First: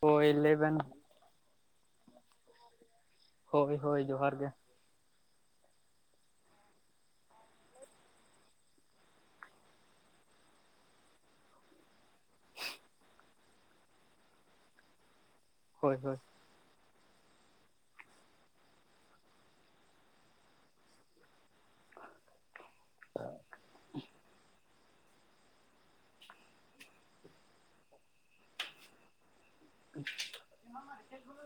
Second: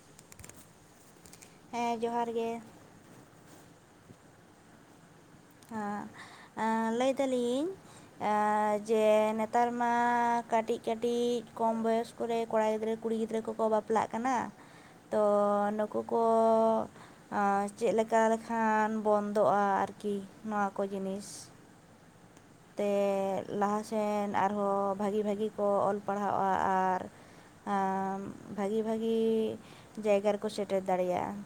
ᱦᱳᱭ ᱞᱟᱹᱭ ᱵᱤᱱ ᱦᱮᱸ ᱡᱚᱦᱟᱨ ᱜᱮ ᱦᱳᱭ ᱦᱳᱭ ᱡᱚᱦᱟᱨ ᱜᱮ ᱟᱸᱜ ᱞᱟᱹᱭ ᱫᱟᱞᱤᱧ ᱮᱸ ᱡᱮ ᱱᱮᱛᱟᱨ ᱢᱟ ᱠᱟᱹᱴᱤᱡ ᱠᱟᱹᱴᱤᱡ ᱠᱚᱢ ᱵᱚᱭᱚᱥ ᱠᱚᱨᱮ ᱠᱚᱲᱟ ᱜᱤᱫᱽᱨᱟᱹ ᱠᱩᱲᱤ ᱜᱤᱫᱽᱨᱟᱹ ᱠᱚᱠᱚ ᱵᱟᱯᱞᱟᱜ ᱠᱟᱱᱟ ᱛᱚ ᱦᱳᱭ ᱱᱩᱠᱩ ᱦᱳᱭ ᱠᱚ ᱟᱸ ᱪᱮᱫ ᱞᱮᱠᱟ ᱞᱮᱠᱷᱟᱱ ᱵᱚᱱᱫᱚᱜ-ᱟ ᱟᱨᱠᱤ ᱱᱚᱣᱟ ᱠᱚ ᱡᱤᱱᱤᱥ ᱛᱮ ᱞᱟᱦᱟ ᱥᱮᱱ ᱟᱨᱦᱚᱸ ᱵᱷᱟᱜᱤ ᱵᱷᱟᱜᱤ ᱠᱚ ᱚᱞ ᱯᱟᱲᱦᱟᱣᱚᱜ-ᱟ ᱟᱨ ᱟᱢ ᱵᱷᱟᱜᱤ ᱵᱷᱟᱜᱤ ᱾ ᱡᱟᱭᱜᱟ ᱨᱮᱠᱚ ᱥᱮᱴᱮᱨ ᱫᱟᱲᱮᱭᱟᱜ-ᱟ ᱾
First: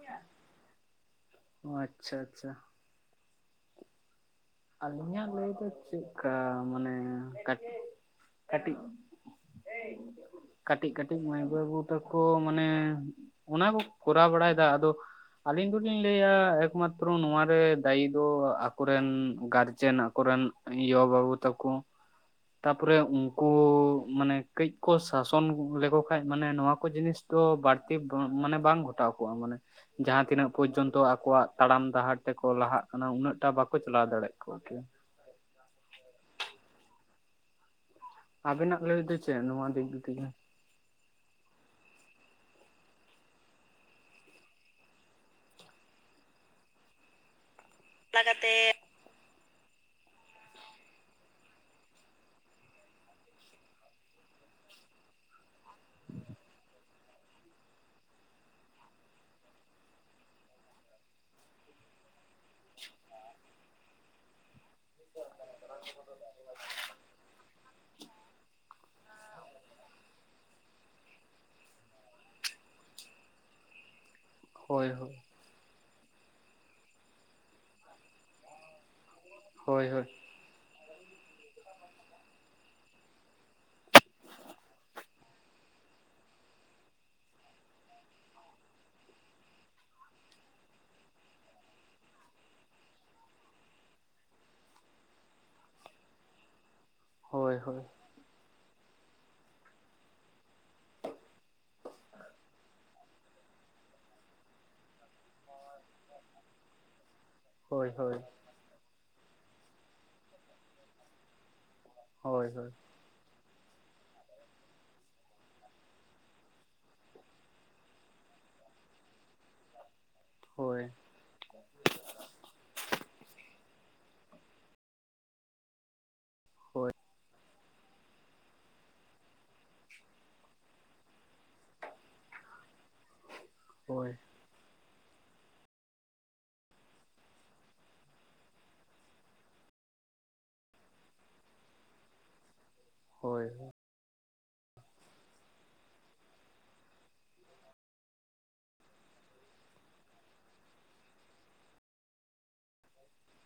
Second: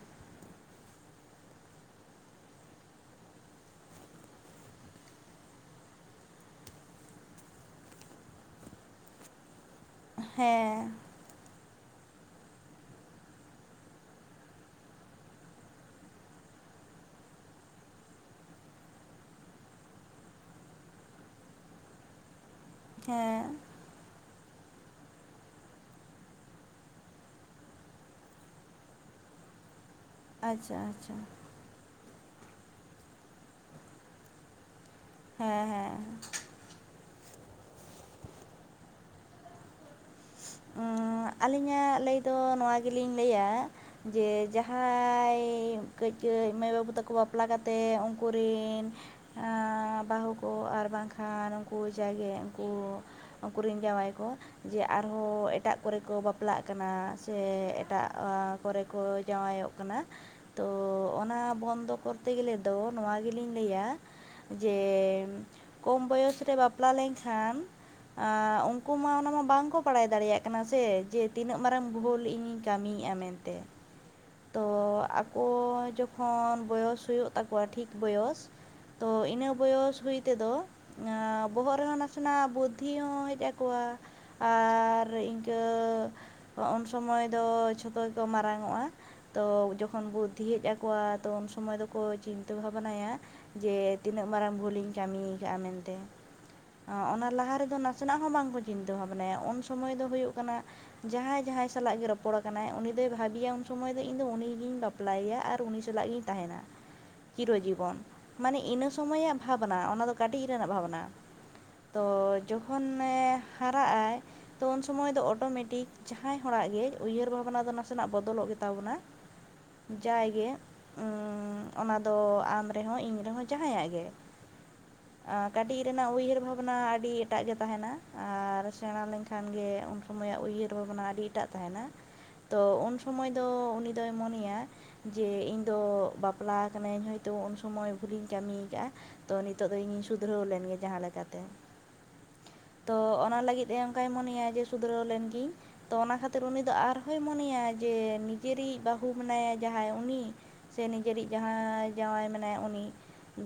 ᱚ ᱟᱪᱷᱟ ᱟᱪᱷᱟ ᱟᱹᱞᱤᱧᱟᱜ ᱞᱟᱹᱭ ᱫᱚ ᱪᱮᱫᱠᱟ ᱢᱟᱱᱮ ᱠᱟᱴᱤᱡ ᱠᱟᱴᱤᱡ ᱠᱟᱴᱤᱡ ᱦᱮᱸ ᱠᱟᱴᱤᱡ ᱠᱟᱹᱴᱤᱡ ᱢᱟᱹᱭ ᱵᱟᱹᱵᱩ ᱛᱟᱠᱚ ᱢᱟᱱᱮ ᱚᱱᱟ ᱠᱚ ᱠᱚᱨᱟᱣ ᱵᱟᱲᱟᱭᱫᱟ ᱟᱫᱚ ᱾ ᱟᱹᱞᱤᱧ ᱫᱚᱞᱤᱧ ᱞᱟᱹᱭᱟ ᱮᱠᱢᱟᱛᱨᱚ ᱱᱚᱣᱟᱟᱨ ᱨᱮ ᱫᱟᱹᱭᱤ ᱫᱚ ᱟᱠᱚᱨᱮᱱ ᱜᱟᱨᱡᱮᱱ ᱟᱠᱚ ᱨᱤᱱ ᱭᱚ ᱵᱟᱵᱩ ᱛᱮᱠᱚ ᱛᱟᱯᱚᱨᱮ ᱦᱮᱸ ᱩᱱᱠᱩ ᱢᱟᱱᱮ ᱠᱟᱹᱡ ᱠᱚ ᱥᱟᱥᱚᱱ ᱞᱮᱠᱚ ᱠᱷᱟᱱ ᱢᱟᱱᱮ ᱱᱚᱣᱟ ᱠᱚ ᱡᱤᱱᱤᱥ ᱫᱚ ᱵᱟᱹᱲᱛᱤ ᱢᱟᱱᱮ ᱵᱟᱝ ᱜᱷᱚᱴᱟᱣ ᱠᱚᱜᱼᱟ ᱢᱟᱱᱮ ᱡᱟᱦᱟᱸᱛᱤᱱᱟᱹᱜ ᱟᱪᱪᱷᱟ ᱯᱚᱨᱡᱚᱱᱛᱚ ᱟᱪᱪᱷᱟ ᱟᱠᱚᱣᱟᱜ ᱛᱟᱲᱟᱢ ᱰᱟᱦᱟᱨ ᱛᱮᱠᱚ ᱞᱟᱦᱟᱜ ᱠᱟᱱᱟ ᱩᱱᱟᱹᱜ ᱴᱟ ᱵᱟᱠᱚ ᱪᱟᱞᱟᱣ ᱫᱟᱲᱮᱭᱟᱜ -ᱟ ᱾ ᱠᱚᱠᱮ ᱦᱮᱸ ᱦᱮᱸ ᱟᱵᱮᱱᱟᱜ ᱞᱟᱹᱭ ᱫᱚ ᱪᱮᱫ ᱱᱚᱣᱟ ᱫᱤᱠᱤ ᱛᱮᱜᱮ ᱟᱹᱞᱤᱧᱟᱜ ᱞᱟᱹᱭ ᱫᱚ ᱱᱚᱣᱟ ᱜᱮᱞᱤᱧ ᱞᱟᱹᱭᱟ ᱾ ᱡᱮ ᱡᱟᱦᱟᱸᱭ ᱠᱟᱹᱡ ᱠᱟᱹᱡ ᱢᱟᱹᱭ ᱵᱟᱹᱵᱩ ᱛᱟᱠᱚ ᱵᱟᱯ ᱵᱟᱯᱞᱟ ᱠᱟᱛᱮᱫ ᱩᱱᱠᱩᱨᱤᱱ ᱵᱟᱹᱦᱩ ᱠᱚ ᱟᱨ ᱵᱟᱝᱠᱷᱟᱱ ᱩᱱᱠᱩ ᱡᱟᱜᱮ ᱩᱱᱠᱩ ᱩᱱᱠᱧ ᱡᱟᱶᱟᱭ ᱠᱚ ᱡᱮ ᱟᱨᱦᱚᱸ ᱮᱴᱟᱜ ᱠᱚᱨᱮ ᱠᱚ ᱵᱟᱯᱞᱟᱜ ᱠᱟᱱᱟ ᱾ ᱥᱮ ᱮᱴᱟᱜ ᱠᱚᱨᱮ ᱠᱚ ᱡᱟᱶᱟᱭᱚᱜ ᱠᱟᱱᱟ ᱾ ᱛᱚ ᱚᱱᱟ ᱵᱚᱱᱫᱚ ᱠᱚᱨᱛᱮ ᱜᱮᱞᱮ ᱫᱚ ᱱᱚᱣᱟ ᱜᱮᱞᱤᱧ ᱞᱟᱹᱭᱟ ᱾ ᱡᱮ ᱠᱚᱢ ᱵᱚᱭᱚᱥ ᱨᱮ ᱵᱟᱯᱞᱟ ᱞᱮᱱᱠᱷᱟᱱ ᱾ ᱩᱱᱠᱩ ᱢᱟ ᱚᱱᱟᱢᱟ ᱵᱟᱝ ᱠᱚ ᱾ ᱵᱟᱲᱟᱭ ᱫᱟᱲᱮᱭᱟᱜ ᱠᱟᱱᱟ ᱥᱮ ᱡᱮ ᱛᱤᱱᱟᱹᱜ ᱢᱟᱨᱟᱝ ᱵᱷᱳᱞ ᱤᱧᱤᱧ ᱠᱟᱹᱢᱤᱭᱮᱫᱼᱟ ᱢᱮᱱᱛᱮ ᱦᱳᱭ ᱦᱳᱭ ᱠᱚ ᱡᱚᱠᱷᱚᱱ ᱵᱚᱭᱚᱥ ᱦᱩᱭᱩᱜ ᱛᱟᱠᱚᱣᱟ ᱴᱷᱤᱠ ᱵᱚᱭᱚᱥ ᱛᱚ ᱤᱱᱟᱹ ᱦᱳᱭ ᱵᱚᱭᱚᱥ ᱦᱩᱭ ᱛᱮᱫᱚ ᱵᱚᱦᱚᱜ ᱨᱮᱦᱚᱸ ᱱᱟᱥᱮᱱᱟᱜ ᱵᱩᱫᱽᱫᱷᱤ ᱦᱚᱸ ᱦᱮᱡ ᱟᱠᱚᱣᱟ ᱟᱨ ᱤᱱᱠᱟᱹ ᱩᱱ ᱥᱚᱢᱚᱭ ᱫᱚ ᱡᱷᱚᱛᱚ ᱜᱮᱠᱚ ᱢᱟᱨᱟᱝ ᱚᱜᱼᱟ ᱾ ᱛᱚ ᱡᱚᱠᱷᱚᱱ ᱵᱩᱫᱽᱫᱷᱤ ᱦᱮᱡ ᱟᱠᱚᱣᱟ ᱛᱚ ᱩᱱ ᱥᱚᱢᱚᱭ ᱫᱚᱠᱚ ᱪᱤᱱᱛᱟᱹ ᱵᱷᱟᱵᱱᱟᱭᱟ ᱾ ᱡᱮ ᱛᱤᱱᱟᱹᱜ ᱢᱟᱨᱟᱝ ᱵᱷᱞᱤᱤᱧ ᱠᱟᱹᱢᱤᱤᱭ ᱠᱟᱜᱼᱟ ᱢᱮᱱᱛᱮ ᱚᱱᱟ ᱞᱟᱦᱟ ᱦᱳᱭ ᱦᱳᱭ ᱨᱮᱫᱚ ᱱᱟᱥ ᱦᱳᱭ ᱥᱮᱱᱟᱜ ᱦᱚᱸ ᱵᱟᱝᱠᱚ ᱪᱤᱱᱛᱟᱹ ᱵᱷᱟᱵᱽᱱᱟᱭᱟ ᱩᱱᱥᱚᱢᱚᱭ ᱫᱚ ᱦᱩᱭᱩᱜ ᱠᱟᱱᱟ ᱡᱟᱦᱟᱸᱭ ᱡᱟᱦᱟᱸᱭ ᱥᱟᱞᱟᱜ ᱜᱮ ᱨᱚᱯᱚᱲ ᱠᱟᱱᱟᱭ ᱩᱱᱤ ᱫᱚᱭ ᱵᱷᱟᱹᱵᱮᱤᱭᱟ ᱩᱱ ᱥᱚᱢᱚᱭ ᱫᱚ ᱟᱫᱚ ᱤᱧ ᱫᱚ ᱩᱱᱤᱜᱤᱧ ᱵᱟᱯᱞᱟᱭᱮᱭᱟ ᱟᱨ ᱩᱱᱤ ᱥᱟᱞᱟᱜ ᱜᱤᱧ ᱛᱟᱦᱮᱱᱟ ᱾ ᱪᱤᱨᱚ ᱡᱤᱵᱚᱱ ᱦᱳᱭ ᱦᱳᱭ ᱢᱟᱱᱮ ᱤᱱᱟᱹ ᱥᱚᱢᱚᱭᱭᱟᱜ ᱵᱷᱟᱵᱽᱱᱟ ᱚᱱᱟ ᱫᱚ ᱠᱟᱹᱴᱤᱡ ᱨᱮᱱᱟᱜ ᱵᱷᱟᱵᱽᱱᱟ ᱾ ᱛᱚ ᱦᱳᱭ ᱡᱚᱠᱷᱚᱱᱮ ᱦᱟᱨᱟᱜᱼᱟᱭ ᱾ ᱛᱚ ᱩᱱ ᱥᱚᱢᱚᱭ ᱫᱚ ᱚᱴᱳᱢᱮᱴᱤᱠ ᱡᱟᱦᱟᱸᱭ ᱦᱚᱲᱟᱜ ᱜᱮ ᱩᱭᱦᱟᱹᱨ ᱵᱷᱟᱵᱽᱱᱟ ᱫᱚ ᱱᱟᱥᱮᱱᱟᱜ ᱵᱚᱫᱚᱞᱚᱜ ᱜᱮ ᱛᱟᱵᱚᱱᱟ ᱡᱟᱭ ᱜᱮ ᱦᱳᱭ ᱚᱻ ᱚᱱᱟ ᱫᱚ ᱟᱢ ᱨᱮᱦᱚᱸ ᱤᱧ ᱨᱮᱦᱚᱸ ᱡᱟᱦᱟᱸᱭᱟᱜ ᱜᱮ ᱠᱟᱹᱴᱤᱡᱽ ᱨᱮᱱᱟᱜ ᱩᱭᱦᱟᱹᱨ ᱵᱷᱟᱵᱽᱱᱟ ᱦᱳᱭ ᱟᱹᱰᱤ ᱮᱴᱟᱜ ᱜᱮ ᱛᱟᱦᱮᱱᱟ᱾ ᱟᱨ ᱥᱮᱬᱟ ᱞᱮᱱᱠᱷᱟᱱ ᱜᱮ ᱩᱱ ᱥᱚᱢᱚᱭᱟᱜ ᱩᱭᱦᱟᱹᱨ ᱵᱷᱟᱵᱽᱱᱟ ᱟᱹᱰᱤ ᱮᱴᱟᱜ ᱛᱟᱦᱮᱱᱟ᱾ ᱛᱚ ᱩᱱ ᱥᱚᱢᱚᱭ ᱫᱚ ᱩᱱᱤ ᱦᱳᱭ ᱦᱳᱭ ᱫᱚᱭ ᱢᱚᱱᱮᱭᱟ᱾ ᱡᱮ ᱤᱧ ᱫᱚ ᱵᱟᱯᱞᱟ ᱠᱟᱹᱱᱟᱹᱧ ᱦᱚᱭᱛᱳ ᱩᱱ ᱥᱚᱢᱚᱭ ᱵᱷᱩᱞᱤᱧ ᱠᱟᱹᱢᱤ ᱟᱠᱟᱫᱼᱟ᱾ ᱛᱚ ᱱᱤᱛᱚᱜ ᱫᱚ ᱤᱧᱤᱧ ᱥᱩᱫᱷᱨᱟᱹᱣ ᱞᱮᱱᱜᱮ ᱡᱟᱦᱟᱸ ᱞᱮᱠᱟᱛᱮ ᱛᱚ ᱚᱱᱟ ᱦᱳᱭ ᱞᱟᱹᱜᱤᱫ ᱮ ᱚᱱᱠᱟᱭ ᱢᱚᱱᱮᱭᱟ ᱡᱮ ᱥᱩᱫᱷᱨᱟᱹᱣ ᱞᱮᱱ ᱜᱤᱭᱟᱹᱧ ᱛᱚ ᱚᱱᱟ ᱠᱷᱟᱹᱛᱤᱨ ᱩᱱᱤ ᱫᱚ ᱟᱨᱦᱚᱭ ᱢᱚᱱᱮᱭᱟ ᱡᱮ ᱱᱤᱡᱮᱨᱤᱡᱽ ᱵᱟᱹᱦᱩ ᱢᱮᱱᱟᱭᱟ ᱡᱟᱦᱟᱸᱭ ᱩᱱᱤ ᱥᱮ ᱱᱤᱡᱮᱨᱤᱡᱽ ᱡᱟᱦᱟᱸᱭ ᱡᱟᱶᱟᱭ ᱢᱮᱱᱟᱭᱟ ᱩᱱᱤ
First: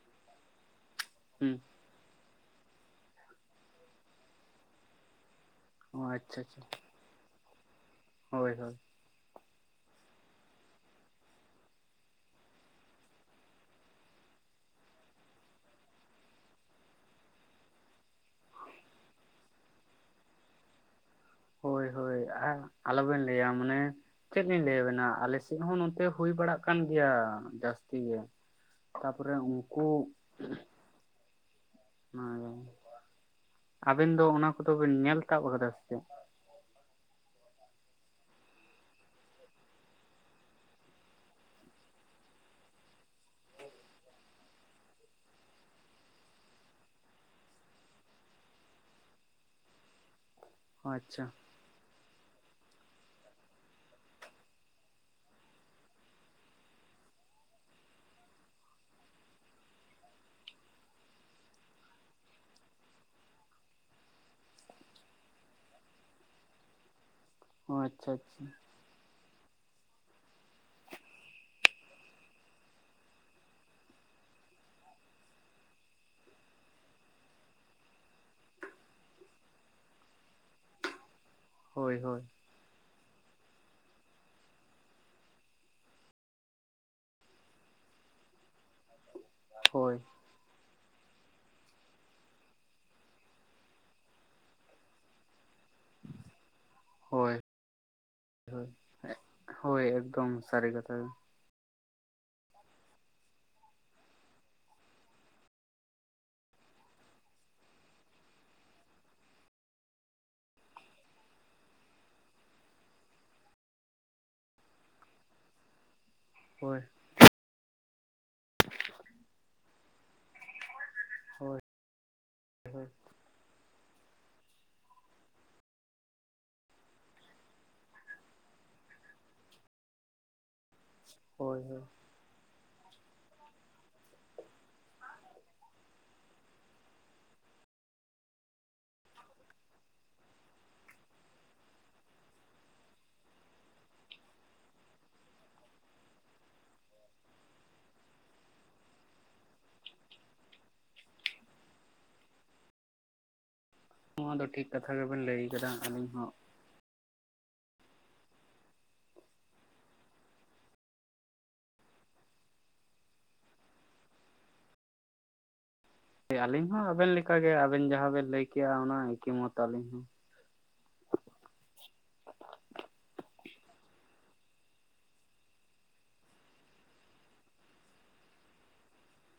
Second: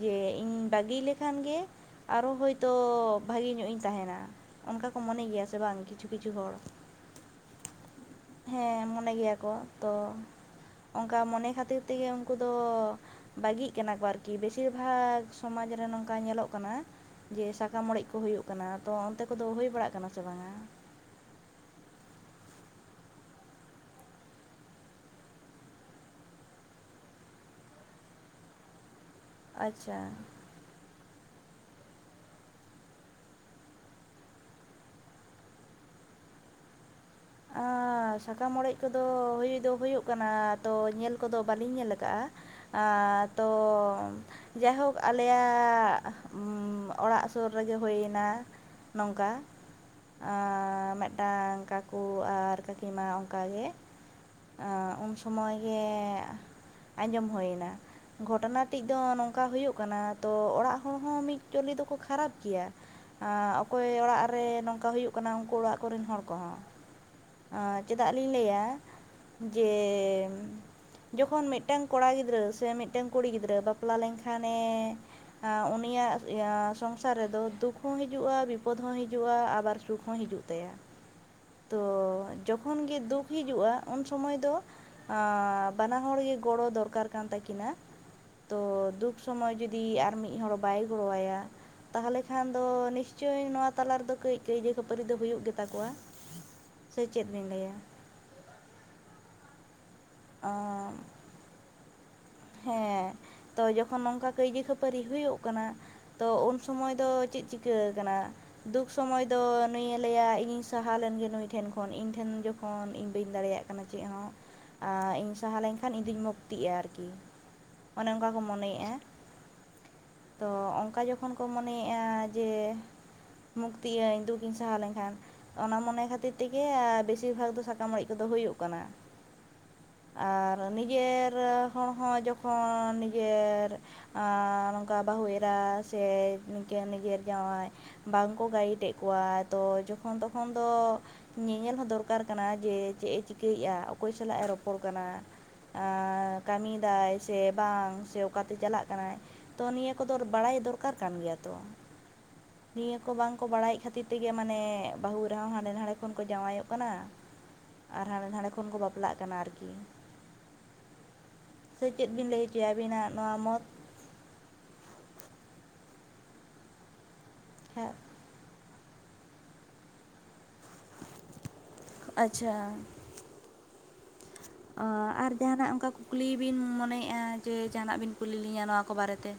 ᱡᱮ ᱤᱧ ᱵᱟᱹᱜᱤ ᱞᱮᱠ ᱠᱷᱟᱱ ᱦᱩᱸ ᱜᱮ ᱟᱨᱚ ᱦᱳᱭᱛᱳ ᱵᱷᱟᱹᱜᱮ ᱧᱚᱜ ᱤᱧ ᱛᱟᱦᱮᱱᱟ ᱚᱱᱠᱟ ᱠᱚ ᱢᱚᱱᱮ ᱜᱮᱭᱟ ᱥᱮ ᱵᱟᱝ ᱚ ᱠᱤᱪᱷᱩ ᱠᱤᱪᱷᱩ ᱟᱪᱪᱷᱟ ᱦᱚᱲ ᱟᱪᱪᱷᱟ ᱦᱳᱭ ᱦᱳᱭ ᱦᱮᱸ ᱢᱚᱱᱮ ᱜᱮᱭᱟ ᱠᱚ ᱛᱚ ᱚᱱᱠᱟ ᱢᱚᱱᱮ ᱠᱷᱟᱹᱛᱤᱨ ᱛᱮᱜᱮ ᱩᱱᱠᱩ ᱫᱚ ᱵᱟᱹᱜᱤᱜ ᱠᱟᱱᱟ ᱠᱚ ᱟᱨᱠᱤ ᱵᱮᱥᱤᱨ ᱵᱷᱟᱜᱽ ᱥᱚᱢᱟᱡᱽ ᱨᱮ ᱱᱚᱝᱠᱟ ᱧᱮᱞᱚᱜ ᱠᱟᱱᱟ ᱡᱮ ᱥᱟᱠᱟᱢ ᱚᱲᱮᱡ ᱠᱚ ᱦᱩᱭᱩᱜ ᱠᱟᱱᱟ ᱛᱚ ᱚᱱᱛᱮ ᱠᱚᱫᱚ ᱦᱩᱭ ᱵᱟᱲᱟᱜ ᱠᱟᱱᱟ ᱥᱮ ᱵᱟᱝᱼᱟ᱾ [unintelligible] ᱟ ᱟᱞᱚᱵᱤᱱ ᱞᱟᱹᱭᱟ ᱢᱟᱱᱮ ᱪᱮᱫ ᱞᱤᱧ ᱞᱟᱹᱭᱟᱵᱮᱱᱟ ᱟᱞᱮᱥᱮᱫ ᱦᱚᱸ ᱱᱚᱛᱮ ᱦᱩᱭ ᱵᱟᱲᱟᱜ ᱠᱟᱱ ᱜᱮᱭᱟ ᱡᱟᱹᱥᱛᱤ ᱜᱮ᱾ ᱛᱟᱯᱚᱨᱮ ᱩᱱᱠᱩ ᱟᱪᱪᱷᱟ [unintelligible] ᱟᱵᱤᱱ ᱫᱚ ᱚᱱᱟ ᱠᱚᱫᱚ ᱵᱤᱱ ᱧᱮᱞ ᱛᱟᱵ ᱠᱟᱫᱟ ᱥᱮ ᱪᱮᱫ ᱟᱻ ᱥᱟᱠᱟᱢ ᱚᱲᱮᱡ ᱠᱚᱫᱚ ᱦᱳᱭ ᱫᱚ ᱦᱳᱭᱳᱜ ᱠᱟᱱᱟ ᱛᱚ ᱧᱮᱞ ᱠᱚᱫᱚ ᱵᱟᱹᱞᱤᱧ ᱧᱮᱞ ᱠᱟᱜᱼᱟ᱾ ᱟᱻ ᱛᱚᱢ ᱡᱟᱭᱦᱳᱠ ᱟᱞᱮᱭᱟᱜ ᱚᱲᱟᱜ ᱥᱳᱨ ᱨᱮᱜᱮ ᱦᱳᱭᱱᱟ ᱱᱚᱝᱠᱟ ᱟ ᱟᱪᱪᱷᱟ ᱢᱤᱫᱴᱟᱝ ᱠᱟᱠ ᱚ ᱟᱨ ᱠᱟᱹᱠᱤᱢᱟ ᱚᱱᱠᱟᱜᱮ ᱩᱱ ᱥᱚᱢᱚᱭ ᱜᱮ ᱟᱸᱡᱚᱢ ᱦᱩᱭᱱᱟ᱾ ᱜᱷᱚᱴᱚᱱᱟ ᱴᱤᱡ ᱫᱚ ᱱᱚᱝᱠᱟ ᱦᱳᱭᱳᱜ ᱠᱟᱱᱟ ᱛᱚ ᱚᱲᱟᱜ ᱦᱚᱲ ᱦᱚᱸ ᱢᱤᱫ ᱪᱚᱞᱤ ᱫᱚᱠᱚ ᱠᱷᱟᱨᱟᱯ ᱜᱮᱭᱟ᱾ ᱚᱠᱚᱭ ᱚᱲᱟᱜ ᱨᱮ ᱱᱚᱝᱠᱟ ᱦᱩᱭᱩᱜ ᱠᱟᱱᱟ ᱩᱱᱠᱩ ᱚᱲᱟᱜ ᱠᱚᱨᱮᱱ ᱦᱚᱲ ᱠᱚᱦᱚᱸ ᱪᱮᱫᱟᱜ ᱟᱪᱪᱷᱟ ᱞᱤᱧ ᱟᱪᱪᱷᱟ ᱞᱟᱹᱭᱟ ᱡᱮ ᱡᱚᱠᱷᱚᱱ ᱢᱤᱫᱴᱟᱝ ᱠᱚᱲᱟ ᱜᱤᱫᱽᱨᱟᱹ ᱥᱮ ᱢᱤᱫᱴᱟᱝ ᱠᱩᱲᱤ ᱜᱤᱫᱽᱨᱟᱹ ᱵᱟᱯᱞᱟ ᱞᱮᱱᱠᱷᱟᱱᱮ ᱩᱱᱤᱭᱟᱜ ᱥᱚᱝᱥᱟᱨ ᱨᱮᱫᱚ ᱫᱩᱠᱷ ᱦᱚᱸ ᱦᱤᱡᱩᱜᱼᱟ ᱵᱤᱯᱚᱫ ᱦᱚᱸ ᱦᱤᱡᱩᱜᱼᱟ ᱟᱵᱟᱨ ᱥᱩᱠ ᱦᱚᱸ ᱦᱤᱡᱩᱜ ᱛᱟᱭᱟ᱾ ᱛᱚ ᱦᱳᱭ ᱦᱳᱭ ᱡᱚᱠᱷᱚᱱ ᱜᱮ ᱫᱩᱠᱷ ᱦᱤᱡᱩᱜᱼᱟ ᱩᱱ ᱥᱚᱢᱚᱭ ᱫᱚ ᱟᱻ ᱵᱟᱱᱟ ᱦᱚᱲ ᱜᱮ ᱜᱚᱲᱚ ᱫᱚᱨᱠᱟᱨ ᱠᱟᱱ ᱛᱟᱹᱠᱤᱱᱟ ᱛᱚ ᱫᱩᱠᱷ ᱥᱚᱢᱚᱭ ᱡᱩᱫᱤ ᱦᱳᱭ ᱟᱨ ᱢᱤᱫ ᱦᱚᱲ ᱵᱟᱭ ᱜᱚᱲᱚᱣᱟᱭᱟ ᱛᱟᱦᱚᱞᱮ ᱠᱷᱟᱱ ᱫᱚ ᱱᱤᱥᱪᱳᱭ ᱱᱚᱣᱟ ᱛᱟᱞᱟ ᱨᱮᱫᱚ ᱠᱟᱹᱡᱽ ᱠᱟᱹᱭᱡᱟᱹ ᱠᱷᱟᱹᱯᱟᱹᱨᱤ ᱫᱚ ᱦᱩᱭᱩᱜ ᱜᱮᱛᱟᱠᱚᱣᱟ᱾ ᱥᱮ ᱪᱮᱫ ᱦᱳᱭ ᱵᱤᱱ ᱞᱟᱹᱭᱟ᱾ ᱦᱳᱭ ᱦᱳᱭ ᱮᱠᱫᱚᱢ ᱥᱟᱹᱨᱤ ᱠᱟᱛᱷᱟ ᱜᱮ᱾ ᱦᱮᱸ ᱛᱚ ᱡᱚᱠᱷᱚᱱ ᱱᱚᱝᱠᱟ ᱠᱟᱹᱭᱡᱟᱹ ᱠᱷᱟᱹᱯᱟᱹᱨᱤ ᱦᱳᱭᱩᱜ ᱠᱟᱱᱟ ᱛᱚ ᱩᱱ ᱥᱚᱢᱚᱭ ᱫᱚ ᱪᱮᱫ ᱪᱤᱠᱟᱹ ᱠᱟᱱᱟ ᱫᱩᱠ ᱥᱚᱢᱚᱭ ᱫᱚ ᱱᱩᱭᱮ ᱞᱟᱹᱭᱟ ᱤᱧᱤᱧ ᱥᱟᱦᱟ ᱞᱮᱱᱜᱮ ᱱᱩᱭ ᱴᱷᱮᱱ ᱠᱷᱚᱱ ᱤᱧ ᱴᱷᱮᱱ ᱡᱚᱠᱷᱚᱱ ᱤᱧ ᱵᱟᱹᱧ ᱫᱟᱲᱮᱭᱟᱜ ᱠᱟᱱᱟ ᱪᱮᱫ ᱦᱚᱸ ᱟ ᱤᱧ ᱥᱟᱦᱟ ᱞᱮᱱᱠᱷᱟᱱ ᱤᱧ ᱫᱩᱧ ᱢᱩᱠᱛᱤᱜᱼᱟ ᱦᱳᱭ ᱟᱨᱠᱤ ᱚᱱᱮ ᱚᱱᱠᱟ ᱠᱚ ᱢᱚᱱᱮᱭᱮᱜᱼᱟ᱾ ᱛᱚ ᱚᱱᱠᱟ ᱡᱚᱠᱷᱚᱱ ᱠᱚ ᱦᱳᱭ ᱢᱚᱱᱮᱭᱮᱜᱼᱟ ᱡᱮ ᱢᱩᱠᱛᱤ ᱟᱹᱧ ᱫᱩᱠᱤᱧ ᱥᱟᱦᱟ ᱞᱮᱱᱠᱷᱟᱱ ᱚᱱᱟ ᱢᱚᱱᱮ ᱠᱷᱟᱹᱛᱤᱨ ᱛᱮᱜᱮ ᱵᱤᱥᱤᱨ ᱵᱷᱟᱜᱽ ᱫᱚ ᱥᱟᱠᱟᱢ ᱚᱲᱮᱡ ᱠᱚᱫᱚ ᱦᱩᱭᱩᱜ ᱠᱟᱱᱟ᱾ ᱟᱨ ᱱᱤᱡᱮᱨ ᱦᱳᱭ ᱦᱳᱭ ᱦᱚᱲ ᱦᱚᱸ ᱡᱚᱠᱷᱚᱱ ᱱᱤᱡᱮᱨ ᱱᱚᱝᱠᱟ ᱵᱟᱹᱦᱩ ᱮᱨᱟ ᱥᱮ ᱱᱤᱝᱠᱟᱹ ᱱᱤᱡᱮᱨ ᱡᱟᱶᱟᱭ ᱵᱟᱝᱠᱚ ᱜᱟᱭᱤᱰ ᱮᱜ ᱠᱚᱣᱟ ᱛᱚ ᱡᱚᱠᱷᱚᱱ ᱛᱚᱠᱷᱚᱱ ᱫᱚ ᱧᱮᱧᱮᱞ ᱦᱚᱸ ᱫᱚᱨᱠᱟᱨ ᱠᱟᱱᱟ ᱡᱮ ᱪᱮᱫ ᱮ ᱪᱤᱠᱟᱹᱭᱮᱜᱼᱟ ᱚᱠᱚᱭ ᱥᱟᱞᱟᱜ ᱮ ᱨᱚᱯᱚᱲ ᱠᱟᱱᱟ ᱠᱟᱹᱢᱤ ᱫᱟᱭ ᱥᱮ ᱵᱟᱝ ᱥᱮ ᱚᱠᱟᱛᱮ ᱪᱟᱞᱟᱜ ᱠᱟᱱᱟᱭ᱾ ᱛᱚ ᱱᱤᱭᱟᱹ ᱠᱚᱫᱚ ᱵᱟᱲᱟᱭ ᱫᱚᱨᱠᱟᱨ ᱠᱟᱱ ᱜᱮᱭᱟ ᱛᱚ ᱱᱤᱭᱟᱹ ᱠᱚ ᱵᱟᱝᱠᱚ ᱵᱟᱲᱟᱭᱮᱫ ᱠᱷᱟᱹᱛᱤᱨ ᱛᱮᱜᱮ ᱱᱚᱣᱟ ᱫᱚ ᱴᱷᱤᱠ ᱢᱟᱱᱮ ᱠᱟᱛᱷᱟ ᱜᱮᱵᱮᱱ ᱵᱟᱹᱦᱩ ᱮᱨᱟ ᱞᱟᱹᱭ ᱦᱚᱸ ᱦᱟᱸᱰᱮ ᱟᱠᱟᱫᱟ ᱱᱟᱰᱮ ᱟᱹᱞᱤᱧ ᱠᱷᱚᱱ ᱠᱚ ᱦᱚᱸ ᱡᱟᱶᱟᱭᱚᱜ ᱠᱟᱱᱟ᱾ ᱟᱨ ᱦᱟᱸᱰᱮ ᱱᱟᱸᱰᱮ ᱠᱷᱚᱱ ᱠᱚ ᱵᱟᱯᱞᱟᱜ ᱠᱟᱱᱟ ᱟᱨᱠᱤ ᱥᱮ ᱪᱮᱫ ᱵᱤᱱ ᱞᱟᱹᱭ ᱦᱚᱪᱚᱭᱟ ᱟᱵᱤᱱᱟᱜ ᱱᱚᱣᱟ ᱢᱚᱛ ᱟᱞᱤᱧ ᱦᱚᱸ ᱟᱵᱮᱱᱠᱟᱜᱮ ᱟᱵᱮᱱ ᱠᱷᱟᱡ ᱡᱟᱦᱟᱸ ᱵᱮᱱ ᱞᱟᱹᱭ ᱠᱮᱜᱼᱟ ᱚᱱᱟ ᱮᱠᱤ ᱢᱚᱛ ᱟᱹᱞᱤᱧ ᱦᱚᱸ ᱟᱪᱪᱷᱟ ᱚ ᱟᱨ ᱡᱟᱦᱟᱱᱟᱜ ᱚᱱᱠᱟ ᱠᱩᱠᱞᱤ ᱵᱤᱱ ᱢᱚᱱᱮᱭᱮᱜ-ᱟ ᱡᱮ ᱡᱟᱦᱟᱱᱟᱜ ᱵᱤᱱ ᱠᱩᱞᱤ ᱞᱤᱧᱟᱹ ᱱᱚᱣᱟ ᱠᱚ ᱵᱟᱨᱮᱛᱮ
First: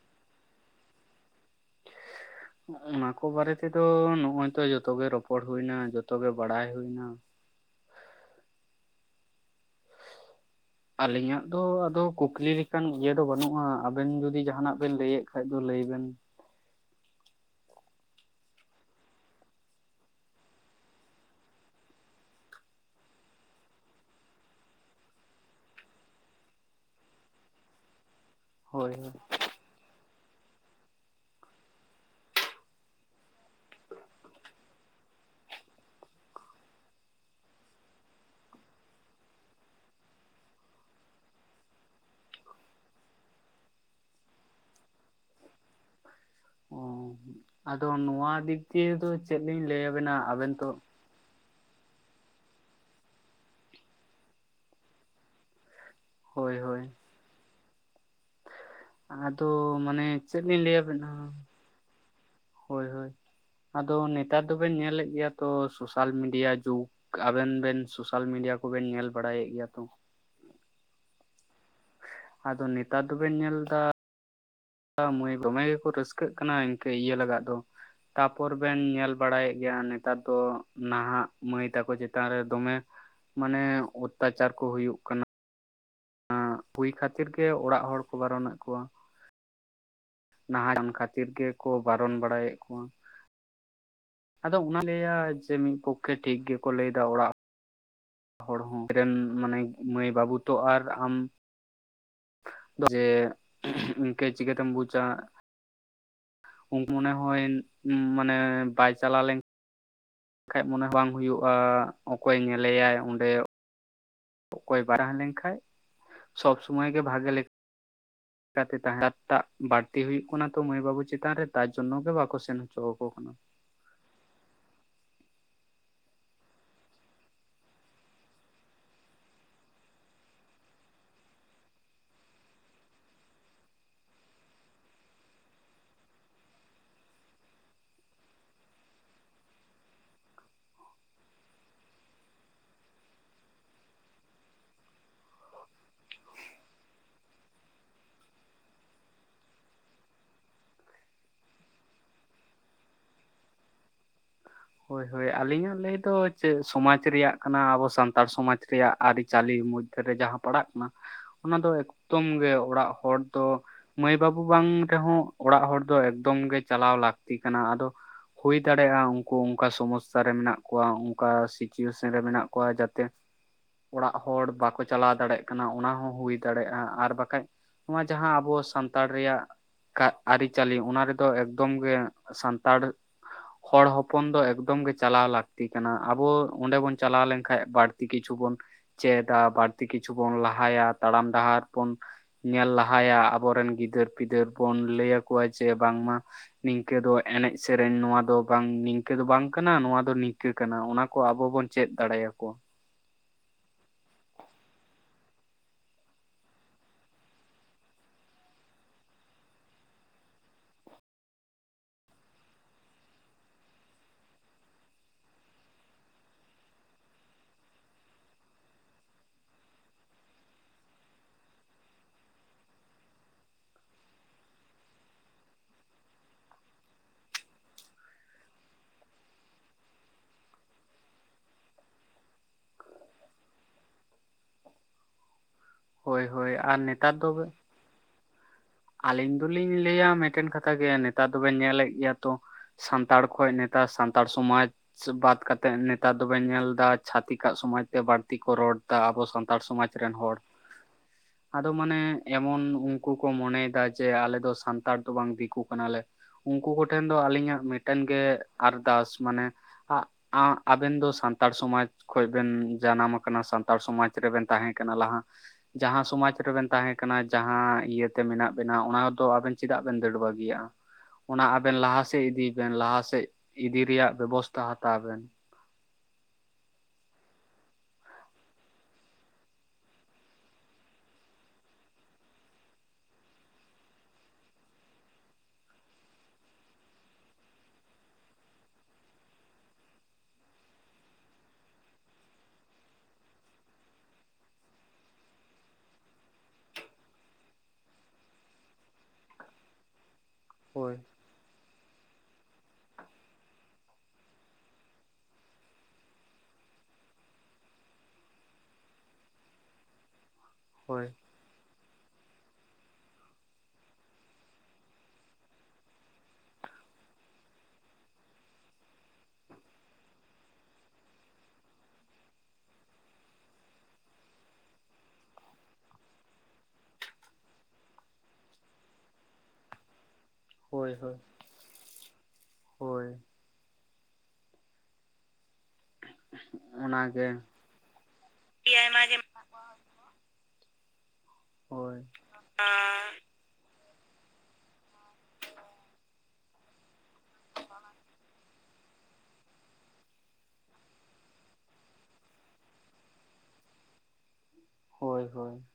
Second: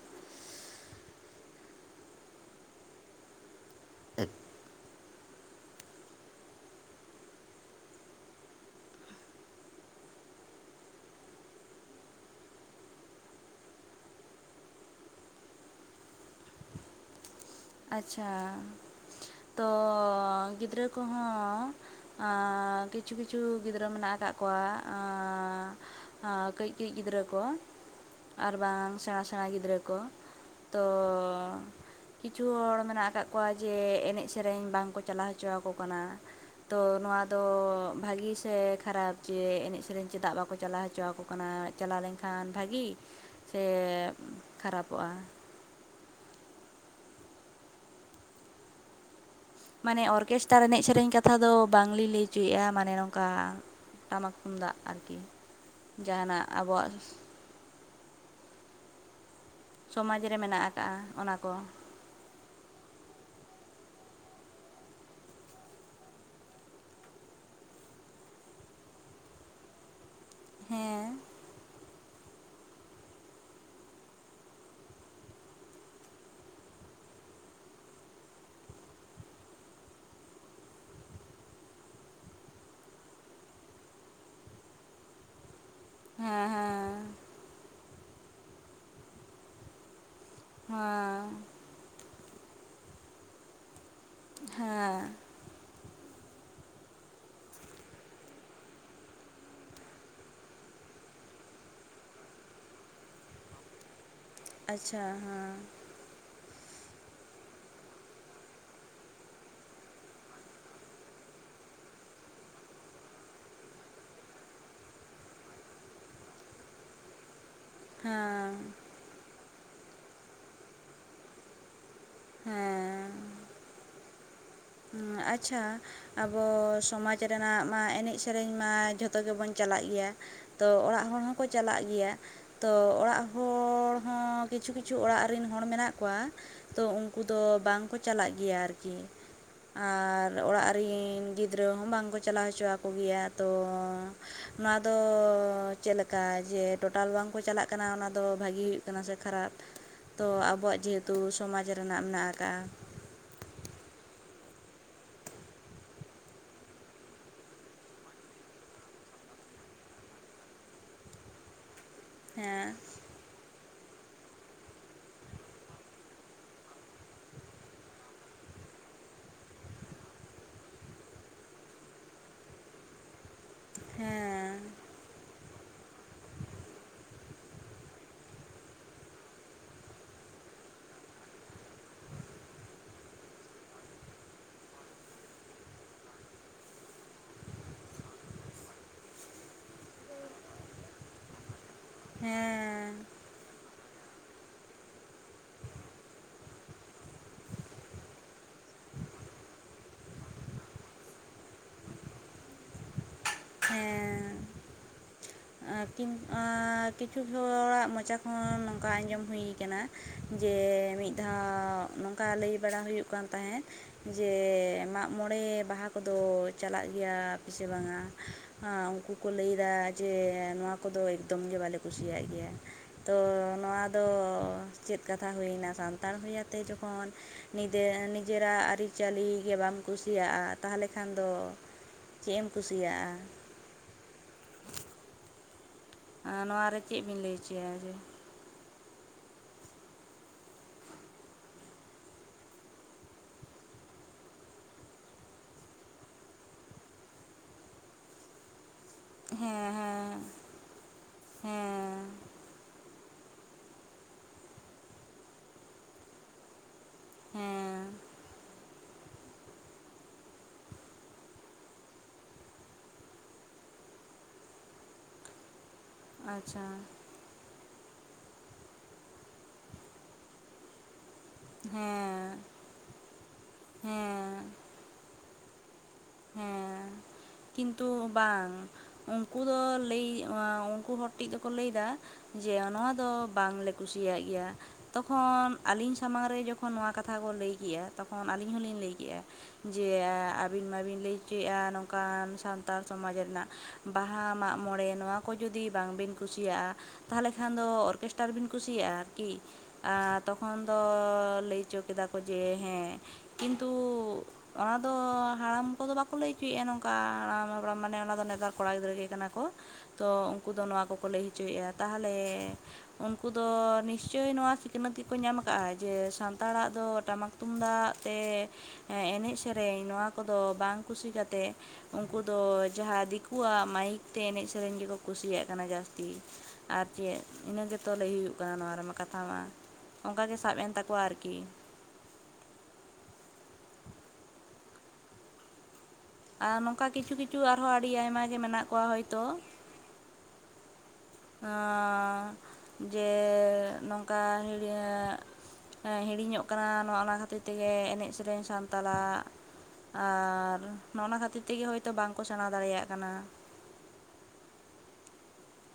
ᱚᱱᱟ ᱠᱚ ᱵᱟᱨᱮ ᱛᱮᱫᱚ ᱱᱚᱜ-ᱚᱭ ᱛᱚ ᱡᱚᱛᱚ ᱜᱮ ᱨᱚᱯᱚᱲ ᱦᱳᱭᱱᱟ ᱡᱚᱛᱚ ᱜᱮ ᱵᱟᱲᱟᱭ ᱦᱳᱭᱱᱟ ᱟᱞᱤᱧᱟᱜ ᱫᱚ ᱟᱫᱚ ᱠᱩᱠᱞᱤ ᱞᱮᱠᱟᱱ ᱤᱭᱟᱹ ᱫᱚ ᱵᱟᱹᱱᱩᱜᱼᱟ, ᱟᱵᱮᱱ ᱡᱩᱫᱤ ᱡᱟᱦᱟᱱᱟᱜ ᱵᱮᱱ ᱞᱟᱹᱭᱮᱫ ᱠᱷᱟᱡ ᱫᱚ ᱞᱟᱹᱭ ᱵᱮᱱ᱾ [unintelligible] ᱟᱪᱪᱷᱟ ᱛᱚ ᱜᱤᱫᱽᱨᱟᱹ ᱠᱚᱦᱚᱸ ᱠᱤᱪᱷᱩ ᱠᱤᱪᱷᱩ ᱜᱤᱫᱽᱨᱟᱹ ᱢᱮᱱᱟᱜ ᱠᱟᱜ ᱠᱚᱣᱟ ᱠᱟᱹᱡ ᱠᱟᱹᱡ ᱜᱤᱫᱽᱨᱟᱹ ᱠᱚ ᱟᱨ ᱵᱟᱝ ᱦᱳᱭ ᱦᱳᱭ ᱥᱮᱬᱟ ᱥᱮᱬᱟ ᱜᱤᱫᱽᱨᱟᱹ ᱠᱚ ᱛᱚ ᱠᱤᱪᱷᱩ ᱦᱚᱲ ᱢᱮᱱᱟᱜ ᱠᱟᱫ ᱠᱚᱣᱟ ᱡᱮ ᱮᱱᱮᱡ ᱥᱮᱨᱮᱧ ᱵᱟᱝᱠᱚ ᱪᱟᱞᱟᱣ ᱦᱚᱪᱚ ᱟᱠᱚ ᱠᱟᱱᱟ᱾ ᱛᱚ ᱱᱚᱣᱟ ᱫᱚ ᱵᱷᱟᱜᱮ ᱥᱮ ᱠᱷᱟᱨᱟᱯ ᱡᱮ ᱮᱱᱮᱡ ᱥᱮᱨᱮᱧ ᱪᱮᱫᱟᱜ ᱵᱟᱠᱚ ᱪᱟᱞᱟᱣ ᱦᱚᱪᱚ ᱟᱠᱚ ᱠᱟᱱᱟ᱾ ᱪᱟᱞᱟᱣ ᱞᱮᱱ ᱠᱷᱟᱱ ᱵᱷᱟᱜᱤ ᱥᱮ ᱠᱷᱟᱨᱟᱯᱚᱜᱼᱟ ᱚ ᱟᱫᱚ ᱱᱚᱣᱟ ᱫᱤᱠ ᱫᱤᱭᱮ ᱫᱚ ᱪᱮᱫ ᱞᱤᱧ ᱞᱟᱹᱭ ᱢᱟᱱᱮ ᱟᱵᱮᱱᱟ ᱟᱵᱮᱱ ᱚᱨᱠᱮᱥᱴᱟᱨ ᱫᱚ ᱮᱱᱮᱡ ᱥᱮᱨᱮᱧ ᱠᱟᱛᱷᱟ ᱫᱚ ᱵᱟᱝᱞᱤᱧ ᱞᱟᱹᱭ ᱚᱪᱚᱭᱮᱫᱼᱟ ᱢᱟᱱᱮ ᱱᱚᱝᱠᱟ ᱴᱟᱢᱟᱠ ᱛᱩᱢᱫᱟᱜ ᱟᱨᱠᱤ ᱡᱟᱦᱟᱱᱟᱜ ᱦᱳᱭ ᱦᱳᱭ ᱟᱵᱚᱣᱟᱜ ᱟᱫᱚ ᱢᱟᱱᱮ ᱥᱚᱢᱟᱡᱽ ᱨᱮ ᱪᱮᱫ ᱢᱮᱱᱟᱜ ᱞᱤᱧ ᱞᱟᱹᱭ ᱟᱠᱟᱜᱼᱟ ᱟᱵᱮᱱᱟ ᱚᱱᱟ ᱠᱚ ᱦᱳᱭ ᱦᱳᱭ᱾ ᱟᱫᱚ ᱱᱮᱛᱟᱨ ᱫᱚᱵᱮᱱ ᱧᱮᱞᱮᱫ ᱜᱮᱭᱟ ᱛᱚ ᱥᱳᱥᱟᱞ ᱢᱤᱰᱤᱭᱟ ᱡᱩᱜᱽ ᱟᱵᱮᱱ ᱵᱮᱱ ᱥᱳᱥᱟᱞ ᱢᱤᱰᱤᱭᱟ ᱠᱚᱵᱮᱱ ᱧᱮᱞ ᱵᱟᱲᱟᱭᱮᱫ ᱜᱮᱭᱟ ᱛᱚ ᱦᱮᱸ ᱟᱫᱚ ᱱᱮᱛᱟᱨ ᱫᱚᱵᱮᱱ ᱧᱮᱞ ᱫᱟ ᱢᱟᱹᱭ ᱫᱚᱢᱮ ᱜᱮᱠᱚ ᱨᱟᱹᱥᱠᱟᱹᱜ ᱠᱟᱱᱟ ᱤᱱᱠᱟᱹ ᱤᱭᱟᱹ ᱞᱟᱜᱟᱜ ᱫᱚ ᱛᱟᱯᱚᱨ ᱵᱮᱱ ᱧᱮᱞ ᱵᱟᱲᱟᱭᱮᱫ ᱜᱮᱭᱟ ᱱᱮᱛᱟᱨ ᱫᱚ ᱱᱟᱦᱟᱜ ᱢᱟᱹᱭ ᱛᱟᱠᱚ ᱪᱮᱛᱟᱱ ᱨᱮ ᱫᱚᱢᱮ ᱢᱟᱱᱮ ᱚᱛᱛᱟᱪᱟᱨ ᱠᱚ ᱦᱩᱭᱩᱜ ᱠᱟᱱᱟ᱾ ᱦᱮᱸ ᱦᱮᱸ ᱟᱜ ᱦᱩᱭ ᱠᱷᱟᱛᱤᱨ ᱜᱮ ᱚᱲᱟᱜ ᱦᱚᱲ ᱠᱚ ᱵᱟᱨᱚᱱᱚᱜ ᱠᱚᱣᱟ᱾ [unintelligible] ᱦᱮᱸ ᱠᱷᱟᱛᱤᱨ ᱜᱮᱠᱚ ᱵᱟᱨᱚᱱ ᱵᱟᱲᱟᱭᱮᱫ ᱠᱚᱣᱟ ᱟᱫᱚ ᱚᱱᱟ ᱦᱮᱸ ᱞᱮᱭᱟ ᱡᱮ ᱢᱤᱫ ᱯᱚᱠᱠᱷᱮ ᱴᱷᱤᱠ ᱜᱮᱠᱚ ᱞᱟᱹᱭᱫᱟ ᱚᱲᱟᱜ ᱦᱚᱲ ᱦᱚ ᱨᱮᱱ ᱢᱟᱱᱮ ᱢᱟᱹᱭ ᱵᱟᱹᱵᱩ ᱛᱚ ᱟᱨ ᱟᱢ ᱡᱮ ᱤᱱᱠᱟᱹ ᱪᱤᱠᱟᱹᱛᱮᱢ ᱵᱩᱡᱟ ᱟᱪᱪᱷᱟ ᱦᱮᱸ ᱢᱚᱱᱮ ᱦᱚ ᱢᱟᱱᱮ ᱵᱟᱭ ᱪᱟᱞᱟᱣ ᱞᱮᱱ ᱠᱷᱟᱡ ᱢᱚᱱᱮ ᱵᱟᱝ ᱦᱩᱭᱩᱜᱼᱟ ᱚᱠᱚᱭ ᱧᱮᱞᱮᱭᱟᱭ ᱚᱸᱰᱮ ᱚᱠᱚᱭ ᱵᱟᱭ ᱦᱮᱜ ᱞᱮᱱ ᱠᱷᱟᱡ ᱥᱚᱵ ᱥᱚᱢᱚᱭ ᱜᱮ ᱵᱷᱟᱜᱮ ᱞᱮ ᱦᱮᱸ [unintelligible] ᱵᱟᱹᱲᱛᱤ ᱦᱩᱭᱩᱜ ᱠᱟᱱᱟ ᱛᱚ ᱢᱟᱹᱭ ᱵᱟᱹᱵᱩ ᱪᱮᱛᱟᱱ ᱨᱮ ᱛᱟᱨ ᱡᱚᱱᱱᱚ ᱜᱮ ᱵᱟᱠᱚ ᱥᱮᱱ ᱦᱚᱪᱚ ᱟᱠᱚ ᱦᱮᱸ ᱠᱟᱱᱟ᱾ ᱦᱩ ᱟᱪᱪᱷᱟ ᱟᱵᱚ ᱥᱚᱢᱟᱡᱽ ᱨᱮᱱᱟᱜ ᱢᱟ ᱮᱱᱮᱡ ᱥᱮᱨᱮᱧ ᱢᱟ ᱡᱷᱚᱛᱚ ᱜᱮᱵᱚᱱ ᱪᱟᱞᱟᱜ ᱜᱮᱭᱟ᱾ ᱛᱚ ᱚᱲᱟᱜ ᱦᱚᱲ ᱦᱚᱸᱠᱚ ᱪᱟᱞᱟᱜ ᱜᱮᱭᱟ᱾ ᱛᱚ ᱚᱲᱟᱜ ᱦᱚᱲ ᱦᱚᱸ ᱠᱤᱪᱷᱩ ᱠᱤᱪᱷᱩ ᱚᱲᱟᱜ ᱨᱮᱱ ᱦᱚᱲ ᱢᱮᱱᱟᱜ ᱠᱚᱣᱟ ᱛᱚ ᱩᱱᱠᱩ ᱫᱚ ᱵᱟᱝᱠᱚ ᱪᱟᱞᱟᱜ ᱜᱮᱭᱟ ᱟᱨᱠᱤ ᱟᱨ ᱚᱲᱟᱜ ᱨᱤᱱ ᱜᱤᱫᱽᱨᱟᱹ ᱦᱚ ᱵᱟᱝᱠᱚ ᱪᱟᱞᱟᱣ ᱦᱚᱪᱚ ᱟᱠᱚ ᱜᱮᱭᱟ ᱛᱚ ᱱᱚᱣᱟ ᱫᱚ ᱪᱮᱫᱞᱮᱠᱟ ᱡᱮ ᱴᱳᱴᱟᱞ ᱵᱟᱝᱠᱚ ᱪᱟᱞᱟᱜ ᱠᱟᱱᱟ ᱚᱱᱟ ᱫᱚ ᱵᱷᱟᱜᱤ ᱠᱟᱱᱟ ᱥᱮ ᱠᱷᱟᱨᱟᱯ ᱛᱚ ᱟᱵᱚᱣᱟᱜ ᱡᱮᱦᱮᱛᱩ ᱥᱚᱢᱟᱡᱽ ᱨᱮᱱᱟᱜ ᱢᱮᱱᱟᱜ ᱟᱠᱟᱜᱼᱟ ᱦᱳᱭ ᱦᱳᱭ ᱟᱹᱞᱤᱧᱟᱜ ᱞᱟᱹᱭ ᱫᱚ ᱪᱮᱫ ᱥᱚᱢᱟᱡᱽ ᱨᱮᱭᱟᱜ ᱠᱟᱱᱟ ᱟᱵᱚ ᱥᱟᱱᱛᱟᱲ ᱥᱚᱢᱟᱡᱽ ᱨᱮᱭᱟᱜ ᱟᱹᱨᱤ ᱪᱟᱹᱞᱤ ᱨᱮ ᱡᱟᱦᱟ ᱯᱟᱲᱟᱜ ᱠᱟᱱᱟ ᱚᱱᱟ ᱫᱚ ᱮᱠᱫᱚᱢ ᱜᱮ ᱦᱮᱸ ᱚᱲᱟᱜ ᱦᱚᱲ ᱫᱚ ᱢᱟᱹᱭ ᱵᱟᱹᱵᱩ ᱵᱟᱝ ᱛᱮᱦᱚ ᱚᱲᱟᱜ ᱦᱚᱲ ᱫᱚ ᱮᱠᱫᱚᱢ ᱜᱮ ᱪᱟᱞᱟᱣ ᱞᱟᱹᱠᱛᱤ ᱠᱟᱱᱟ ᱟᱫᱚ ᱦᱩᱭ ᱫᱟᱲᱮᱭᱟᱜᱼᱟ ᱠᱩ ᱚᱱᱠᱟ ᱥᱚᱢᱚᱥᱥᱟ ᱨᱮ ᱢᱮᱱᱟᱜ ᱠᱚᱣᱟ ᱚᱱᱠᱟ ᱥᱤᱪᱩᱭᱮᱥᱚᱱ ᱨᱮ ᱢᱮᱱᱟᱜ ᱠᱚᱣᱟ ᱡᱟᱛᱮ ᱚᱲᱟᱜ ᱦᱚᱲ ᱦᱮᱸ ᱵᱟᱠᱚ ᱪᱟᱞᱟᱣ ᱫᱟᱲᱮᱜ ᱠᱟᱱᱟ ᱚᱱᱟ ᱦᱚ ᱦᱩᱭ ᱫᱟᱲᱮᱭᱟᱜᱼᱟ ᱟᱨ ᱵᱟᱠᱷᱟᱡ ᱱᱚᱣᱟ ᱡᱟᱦᱟ ᱟᱵᱚ ᱥᱟᱱᱛᱟᱲ ᱨᱮᱭᱟᱜ ᱠᱟᱜ ᱟᱹᱨᱤᱪᱟᱞᱤ ᱚᱱᱟ ᱨᱮᱫᱚ ᱮᱠᱫᱚᱢ ᱜᱮ ᱥᱟᱱᱛᱟᱲ ᱦᱚᱲ ᱦᱚᱯ ᱯᱚᱱ ᱫᱚ ᱮᱠᱫᱚᱢ ᱜᱮ ᱪᱟᱞᱟᱣ ᱞᱟᱹᱠᱛᱤ ᱠᱟᱱᱟ ᱟᱵᱚ ᱚᱸᱰᱮ ᱵᱚᱱ ᱪᱟᱞᱟᱣ ᱞᱮᱱᱠᱷᱟᱱ ᱵᱟᱹᱲᱛᱤ ᱠᱤᱪᱷᱩ ᱵᱚᱱ ᱪᱮᱫᱟ ᱵᱟᱹᱲᱛᱤ ᱠᱤᱪᱷᱩ ᱵᱚᱱ ᱞᱟᱦᱟᱭᱟ ᱛᱟᱲᱟᱢ ᱰᱟᱦᱟᱨ ᱵᱚᱱ ᱧᱮᱞ ᱦᱮᱸ ᱞᱟᱦᱟᱭᱟ ᱟᱵᱚᱨᱮᱱ ᱜᱤᱫᱟᱹᱨ ᱯᱤᱫᱟᱹᱨ ᱵᱚᱱ ᱞᱟᱹᱭ ᱟᱠᱚᱣᱟ ᱡᱮ ᱵᱟᱝᱢᱟ ᱱᱤᱝᱠᱟᱹ ᱫᱚ ᱮᱱᱮᱡ ᱥᱮᱨᱮᱧ ᱱᱚᱣᱟ ᱫᱚ ᱵᱟᱝ ᱛᱮ ᱫᱚ ᱵᱟᱝ ᱠᱟᱱᱟ ᱱᱚᱣᱟ ᱫᱚ ᱱᱤᱝᱟᱹ ᱠᱟᱱᱟ ᱚᱱᱟ ᱠᱚ ᱟᱵᱚ ᱵᱚᱱ ᱪᱮᱫ ᱫᱟᱲᱮᱭᱟᱠᱚᱣᱟ ᱦᱮᱸ ᱮᱜ ᱠᱤᱢ ᱠᱤᱪᱷᱩ ᱦᱚᱲᱟᱜ ᱢᱚᱪᱟ ᱠᱷᱚᱱ ᱱᱚᱝᱠᱟ ᱟᱸᱡᱚᱢ ᱦᱩᱭᱩ ᱠᱟᱱᱟ ᱡᱮ ᱢᱤᱫ ᱫᱷᱟᱣ ᱱᱚᱝᱠᱟ ᱞᱟᱹᱭ ᱵᱟᱲᱟ ᱦᱩᱭᱩᱜ ᱠᱟᱱ ᱛᱟᱦᱮᱸᱫ ᱡᱮ ᱢᱟᱜ ᱢᱚᱬᱮ ᱵᱟᱦᱟ ᱠᱚᱫᱚ ᱪᱟᱞᱟᱜ ᱜᱮᱭᱟ ᱯᱮᱥᱮ ᱵᱟᱝ-ᱟ ᱦᱟ ᱩᱱᱠᱩ ᱠᱚ ᱞᱟᱹᱭᱫᱟ ᱡᱮ ᱱᱚᱣᱟ ᱠᱚᱫᱚ ᱮᱠᱫᱚᱢ ᱜᱮ ᱵᱟᱞᱮ ᱠᱩᱥᱤᱭᱟᱜ ᱜᱮᱭᱟ᱾ ᱛᱚ ᱱᱚᱣᱟ ᱫᱚ ᱪᱮᱫ ᱠᱟᱛᱷᱟ ᱦᱩᱭᱱᱟ ᱥᱟᱱᱛᱟᱲ ᱦᱩᱭ ᱠᱟᱛᱮᱜ ᱡᱚᱠᱷᱚᱱ-ᱼ ᱱᱤᱡᱮ ᱱᱤᱡᱮᱨᱟᱜ ᱟᱹᱨᱤ ᱪᱟᱹᱞᱤ ᱜᱮ ᱵᱟᱢ ᱠᱩᱥᱤᱭᱟᱜᱼᱟ ᱛᱟᱦᱚᱞᱮ ᱠᱷᱟᱱ ᱫᱚ ᱪᱮᱫ ᱮᱢ ᱠᱩᱥᱤᱭᱟᱜᱼᱟ ᱦᱳᱭ ᱦᱳᱭ ᱱᱚᱣᱟ ᱟᱨ ᱨᱮ ᱪᱮᱫ ᱱᱮᱛᱟᱨ ᱵᱤᱱ ᱫᱚ ᱞᱟᱹᱭ ᱚᱪᱚᱭᱟ ᱡᱮ ᱟᱹᱞᱤᱧ ᱫᱚᱞᱤᱧ ᱞᱟᱹᱭᱟ ᱢᱤᱫᱴᱮᱱ ᱠᱟᱛᱷᱟ ᱜᱮ ᱱᱮᱛᱟᱨ ᱫᱚᱵᱮᱱ ᱧᱮᱞᱮᱫ ᱜᱮᱭᱟ ᱛᱚ ᱾ ᱥᱟᱱᱛᱟᱲ ᱠᱷᱚᱡ ᱱᱮᱛᱟᱨ ᱥᱟᱱᱛᱟᱲ ᱥᱚᱢᱟᱡᱽ ᱾ ᱵᱟᱫ ᱠᱟᱛᱮᱜ ᱱᱮᱛᱟᱨ ᱫᱚᱵᱮᱱ ᱧᱮᱞ ᱫᱟ ᱪᱷᱟᱹᱛᱤᱠᱟᱜ ᱥᱚᱢᱟᱡᱽ ᱛᱮ ᱵᱟᱹᱲᱛᱤ ᱠᱚ ᱨᱚᱲ ᱼᱼ ᱫᱟ ᱟᱵᱚ ᱥᱟᱱᱛᱟᱲ ᱦᱮᱸ ᱥᱚᱢᱟᱡᱽ ᱨᱮᱱ ᱦᱮᱸ ᱦᱚᱲ ᱟᱫᱚ ᱢᱟᱱᱮ ᱦᱮᱸ ᱮᱢᱚᱱ ᱩᱱᱠᱩ ᱠᱚ ᱢᱚᱱᱮᱭ ᱫᱟ ᱡᱮ ᱟᱞᱮ ᱫᱚ ᱥᱟᱱᱛᱟᱲ ᱫᱚ ᱵᱟᱝ ᱫᱤᱠᱩ ᱠᱟᱱᱟᱞᱮ ᱩᱱᱠᱩ ᱠᱚᱴᱷᱮᱱ ᱫᱚ ᱟᱹᱞᱤᱧᱟᱜ ᱦᱮᱸ ᱢᱤᱫᱴᱮᱱ ᱜᱮ ᱟᱨᱫᱟᱥ ᱢᱟᱱᱮ ᱟᱵᱮᱱ ᱫᱚ ᱥᱟᱱᱛᱟᱲ ᱥᱚᱢᱟᱡᱽ ᱠᱷᱚᱡ ᱵᱮᱱ ᱡᱟᱱᱟᱢ ᱟᱠᱟᱱᱟ ᱥᱟᱱᱛᱟᱲ ᱥᱚᱢᱟᱡᱽ ᱨᱮᱵᱮᱱ ᱛᱟᱦᱮᱸ ᱠᱟᱱᱟ ᱞᱟᱦᱟ ᱾ ᱡᱟᱦᱟᱸ ᱥᱚᱢᱟᱡᱽ ᱟᱪᱪᱷᱟ ᱨᱮᱵᱮᱱ ᱛᱟᱦᱮᱸ ᱠᱟᱱᱟ ᱡᱟᱦᱟᱸ ᱤᱭᱟᱹᱛᱮ ᱢᱮᱱᱟᱜ ᱵᱮᱱᱟᱣ ᱚᱱᱟᱫᱚ ᱟᱵᱮᱱ ᱪᱮᱫᱟᱜ ᱵᱮᱱ ᱫᱟᱹᱲ ᱵᱟᱹᱜᱤᱭᱟᱜᱼᱟ ᱾ ᱚᱱᱟ ᱟᱵᱮᱱ ᱞᱟᱦᱟᱥᱮᱜ ᱦᱮᱸ ᱤᱫᱤ ᱵᱮᱱ ᱞᱟᱦᱟᱥᱮᱜ ᱤᱫᱤ ᱨᱮᱭᱟᱜ ᱦᱮᱸ ᱵᱮᱵᱚᱥᱛᱟ ᱦᱟᱛᱟᱣ ᱵᱮᱱ ᱾ ᱦᱮᱸ ᱾ ᱠᱤᱱᱛᱩ ᱵᱟᱝ ᱩᱱᱠᱩ ᱫᱚ ᱞᱟᱹᱭ ᱩᱱᱠᱩ ᱦᱚᱲ ᱴᱤᱡ ᱫᱚᱠᱚ ᱞᱟᱹᱭᱫᱟ ᱡᱮ ᱱᱚᱣᱟ ᱫᱚ ᱵᱟᱝᱞᱮ ᱠᱩᱥᱤᱭᱟᱜ ᱜᱮᱭᱟ ᱾ ᱛᱚᱠᱷᱚᱱ ᱟᱹᱞᱤᱧ ᱥᱟᱢᱟᱝ ᱨᱮ ᱡᱚᱠᱷᱚᱱ ᱱᱚᱣᱟ ᱠᱟᱛᱷᱟ ᱠᱚ ᱞᱟᱹᱭ ᱠᱮᱜᱼᱟ ᱛᱚᱠᱷᱚᱱ ᱟᱹᱞᱤᱧ ᱦᱚᱞᱤᱧ ᱞᱟᱹᱭ ᱠᱮᱜᱼᱟ ᱡᱮ ᱟᱹᱵᱤᱱ ᱢᱟᱵᱤᱱ ᱞᱟᱹᱭ ᱦᱚᱪᱚᱭᱮᱜᱼᱟ ᱱᱚᱝᱠᱟᱱ ᱥᱟᱱᱛᱟᱲ ᱥᱚᱢᱟᱡᱽ ᱨᱮᱱᱟᱜ ᱵᱟᱦᱟ ᱢᱟᱜᱽ ᱢᱚᱬᱮ ᱱᱚᱣᱟ ᱠᱚ ᱡᱩᱫᱤ ᱵᱟᱝᱵᱤᱱ ᱠᱩᱥᱤᱭᱟᱜᱼᱟ ᱛᱟᱞᱚᱦᱮ ᱠᱷᱟᱱ ᱫᱚ ᱚᱨᱠᱮᱥᱴᱟᱨ ᱵᱤᱱ ᱠᱩᱥᱤᱭᱟᱜᱼᱟ ᱟᱨᱠᱤ ᱾ ᱟ ᱛᱚᱠᱷᱚᱱ ᱫᱚ ᱦᱳᱭ ᱞᱟᱹᱭ ᱦᱚᱪᱚ ᱠᱮᱫᱟ ᱠᱚ ᱡᱮ ᱦᱮᱸ ᱾ ᱠᱤᱱᱛᱩ ᱚᱱᱟ ᱫᱚ ᱦᱟᱲᱟᱢ ᱠᱚᱫᱚ ᱵᱟᱠᱚ ᱞᱟᱹᱭ ᱚᱪᱚᱭᱮᱜᱼᱟ ᱱᱚᱝ ᱚᱱᱠᱟ ᱦᱟᱲᱟᱢ [unintelligible] ᱢᱟᱱᱮ ᱚᱱᱟ ᱫᱚ ᱱᱮᱛᱟᱨ ᱠᱚᱲᱟ ᱜᱤᱫᱽᱨᱟᱹ ᱜᱮ ᱠᱟᱱᱟ ᱠᱚ ᱛᱚ ᱩᱱᱠᱩ ᱫᱚ ᱱᱚᱣᱟ ᱠᱚ ᱦᱳᱭ ᱞᱟᱹᱭ ᱦᱚᱪᱚᱭᱮᱜᱼᱟ ᱛᱟᱦᱟᱞᱮ ᱩᱱᱠᱩ ᱫᱚ ᱱᱤᱥᱪᱚᱭ ᱱᱚᱣᱟ ᱥᱤᱠᱷᱱᱟᱹᱛ ᱜᱮᱠᱚ ᱧᱟᱢ ᱠᱟᱜᱼᱟ ᱡᱮ ᱥᱟᱱᱛᱟᱲᱟᱜ ᱫᱚ ᱴᱟᱢᱟᱠ ᱛᱩᱢᱫᱟᱜ ᱛᱮ ᱮᱱᱮᱡ ᱥᱮᱨᱮᱧ ᱱᱚᱣᱟ ᱠᱚᱫᱚ ᱵᱟᱝ ᱠᱩᱥᱤ ᱠᱟᱛᱮᱜ ᱩᱱᱠᱩ ᱫᱚ ᱡᱟᱦᱟᱸ ᱫᱤᱠᱩᱣᱟᱜ ᱢᱟᱭᱤᱠ ᱛᱮ ᱮᱱᱮᱡ ᱥᱮᱨᱮᱧ ᱜᱮᱠᱚ ᱠᱩᱥᱤᱭᱟᱜ ᱠᱟᱱᱟ ᱡᱟᱹᱥᱛᱤ ᱾ ᱟᱨ ᱪᱮᱜ ᱤᱱᱟᱹ ᱜᱮᱛᱚ ᱞᱟᱹᱭ ᱦᱩᱭᱩᱜ ᱠᱟᱱᱟ ᱱᱚᱣᱟ ᱨᱮᱢᱟ ᱠᱟᱛᱷᱟ ᱢᱟ ᱾ ᱚᱝᱠᱟ ᱜᱮ ᱥᱟᱵ ᱮᱱ ᱦᱳᱭ ᱛᱟᱠᱚᱣᱟ ᱦᱳᱭ ᱟᱨᱠᱤ ᱾ ᱦᱳᱭ ᱾ ᱟᱨ ᱱᱚᱠᱟ ᱠᱤᱪᱷᱩ ᱚᱱᱟᱜᱮ ᱠᱤᱪᱷᱩ ᱟᱨᱦᱚᱸ ᱟᱹᱰᱤ ᱟᱭᱢᱟ ᱜᱮ ᱢᱮᱱᱟᱜ ᱠᱚᱣᱟ ᱦᱳᱭᱛᱚ? ᱦᱳᱭ ᱾ ᱡᱮ ᱱᱚᱝᱠᱟ [unintelligible] ᱦᱤᱲᱤᱧᱚᱜ ᱠᱟᱱᱟ ᱱᱚᱣᱟ ᱚᱱᱟ ᱠᱷᱟᱹᱛᱤᱨ ᱛᱮᱜᱮ ᱮᱱᱮᱡ ᱥᱮᱨᱮᱧ ᱥᱟᱱᱛᱟᱞᱟᱜ ᱾ ᱟᱨ ᱱᱚᱜ ᱱᱟ ᱠᱷᱟᱹᱛᱤᱨ ᱛᱮᱜᱮ ᱦᱳᱭᱛᱳ ᱵᱟᱝᱠᱚ ᱥᱮᱬᱟ ᱫᱟᱲᱮᱭᱟᱜ ᱠᱟᱱᱟ ᱾ ᱦᱳᱭ ᱦᱳᱭ ᱾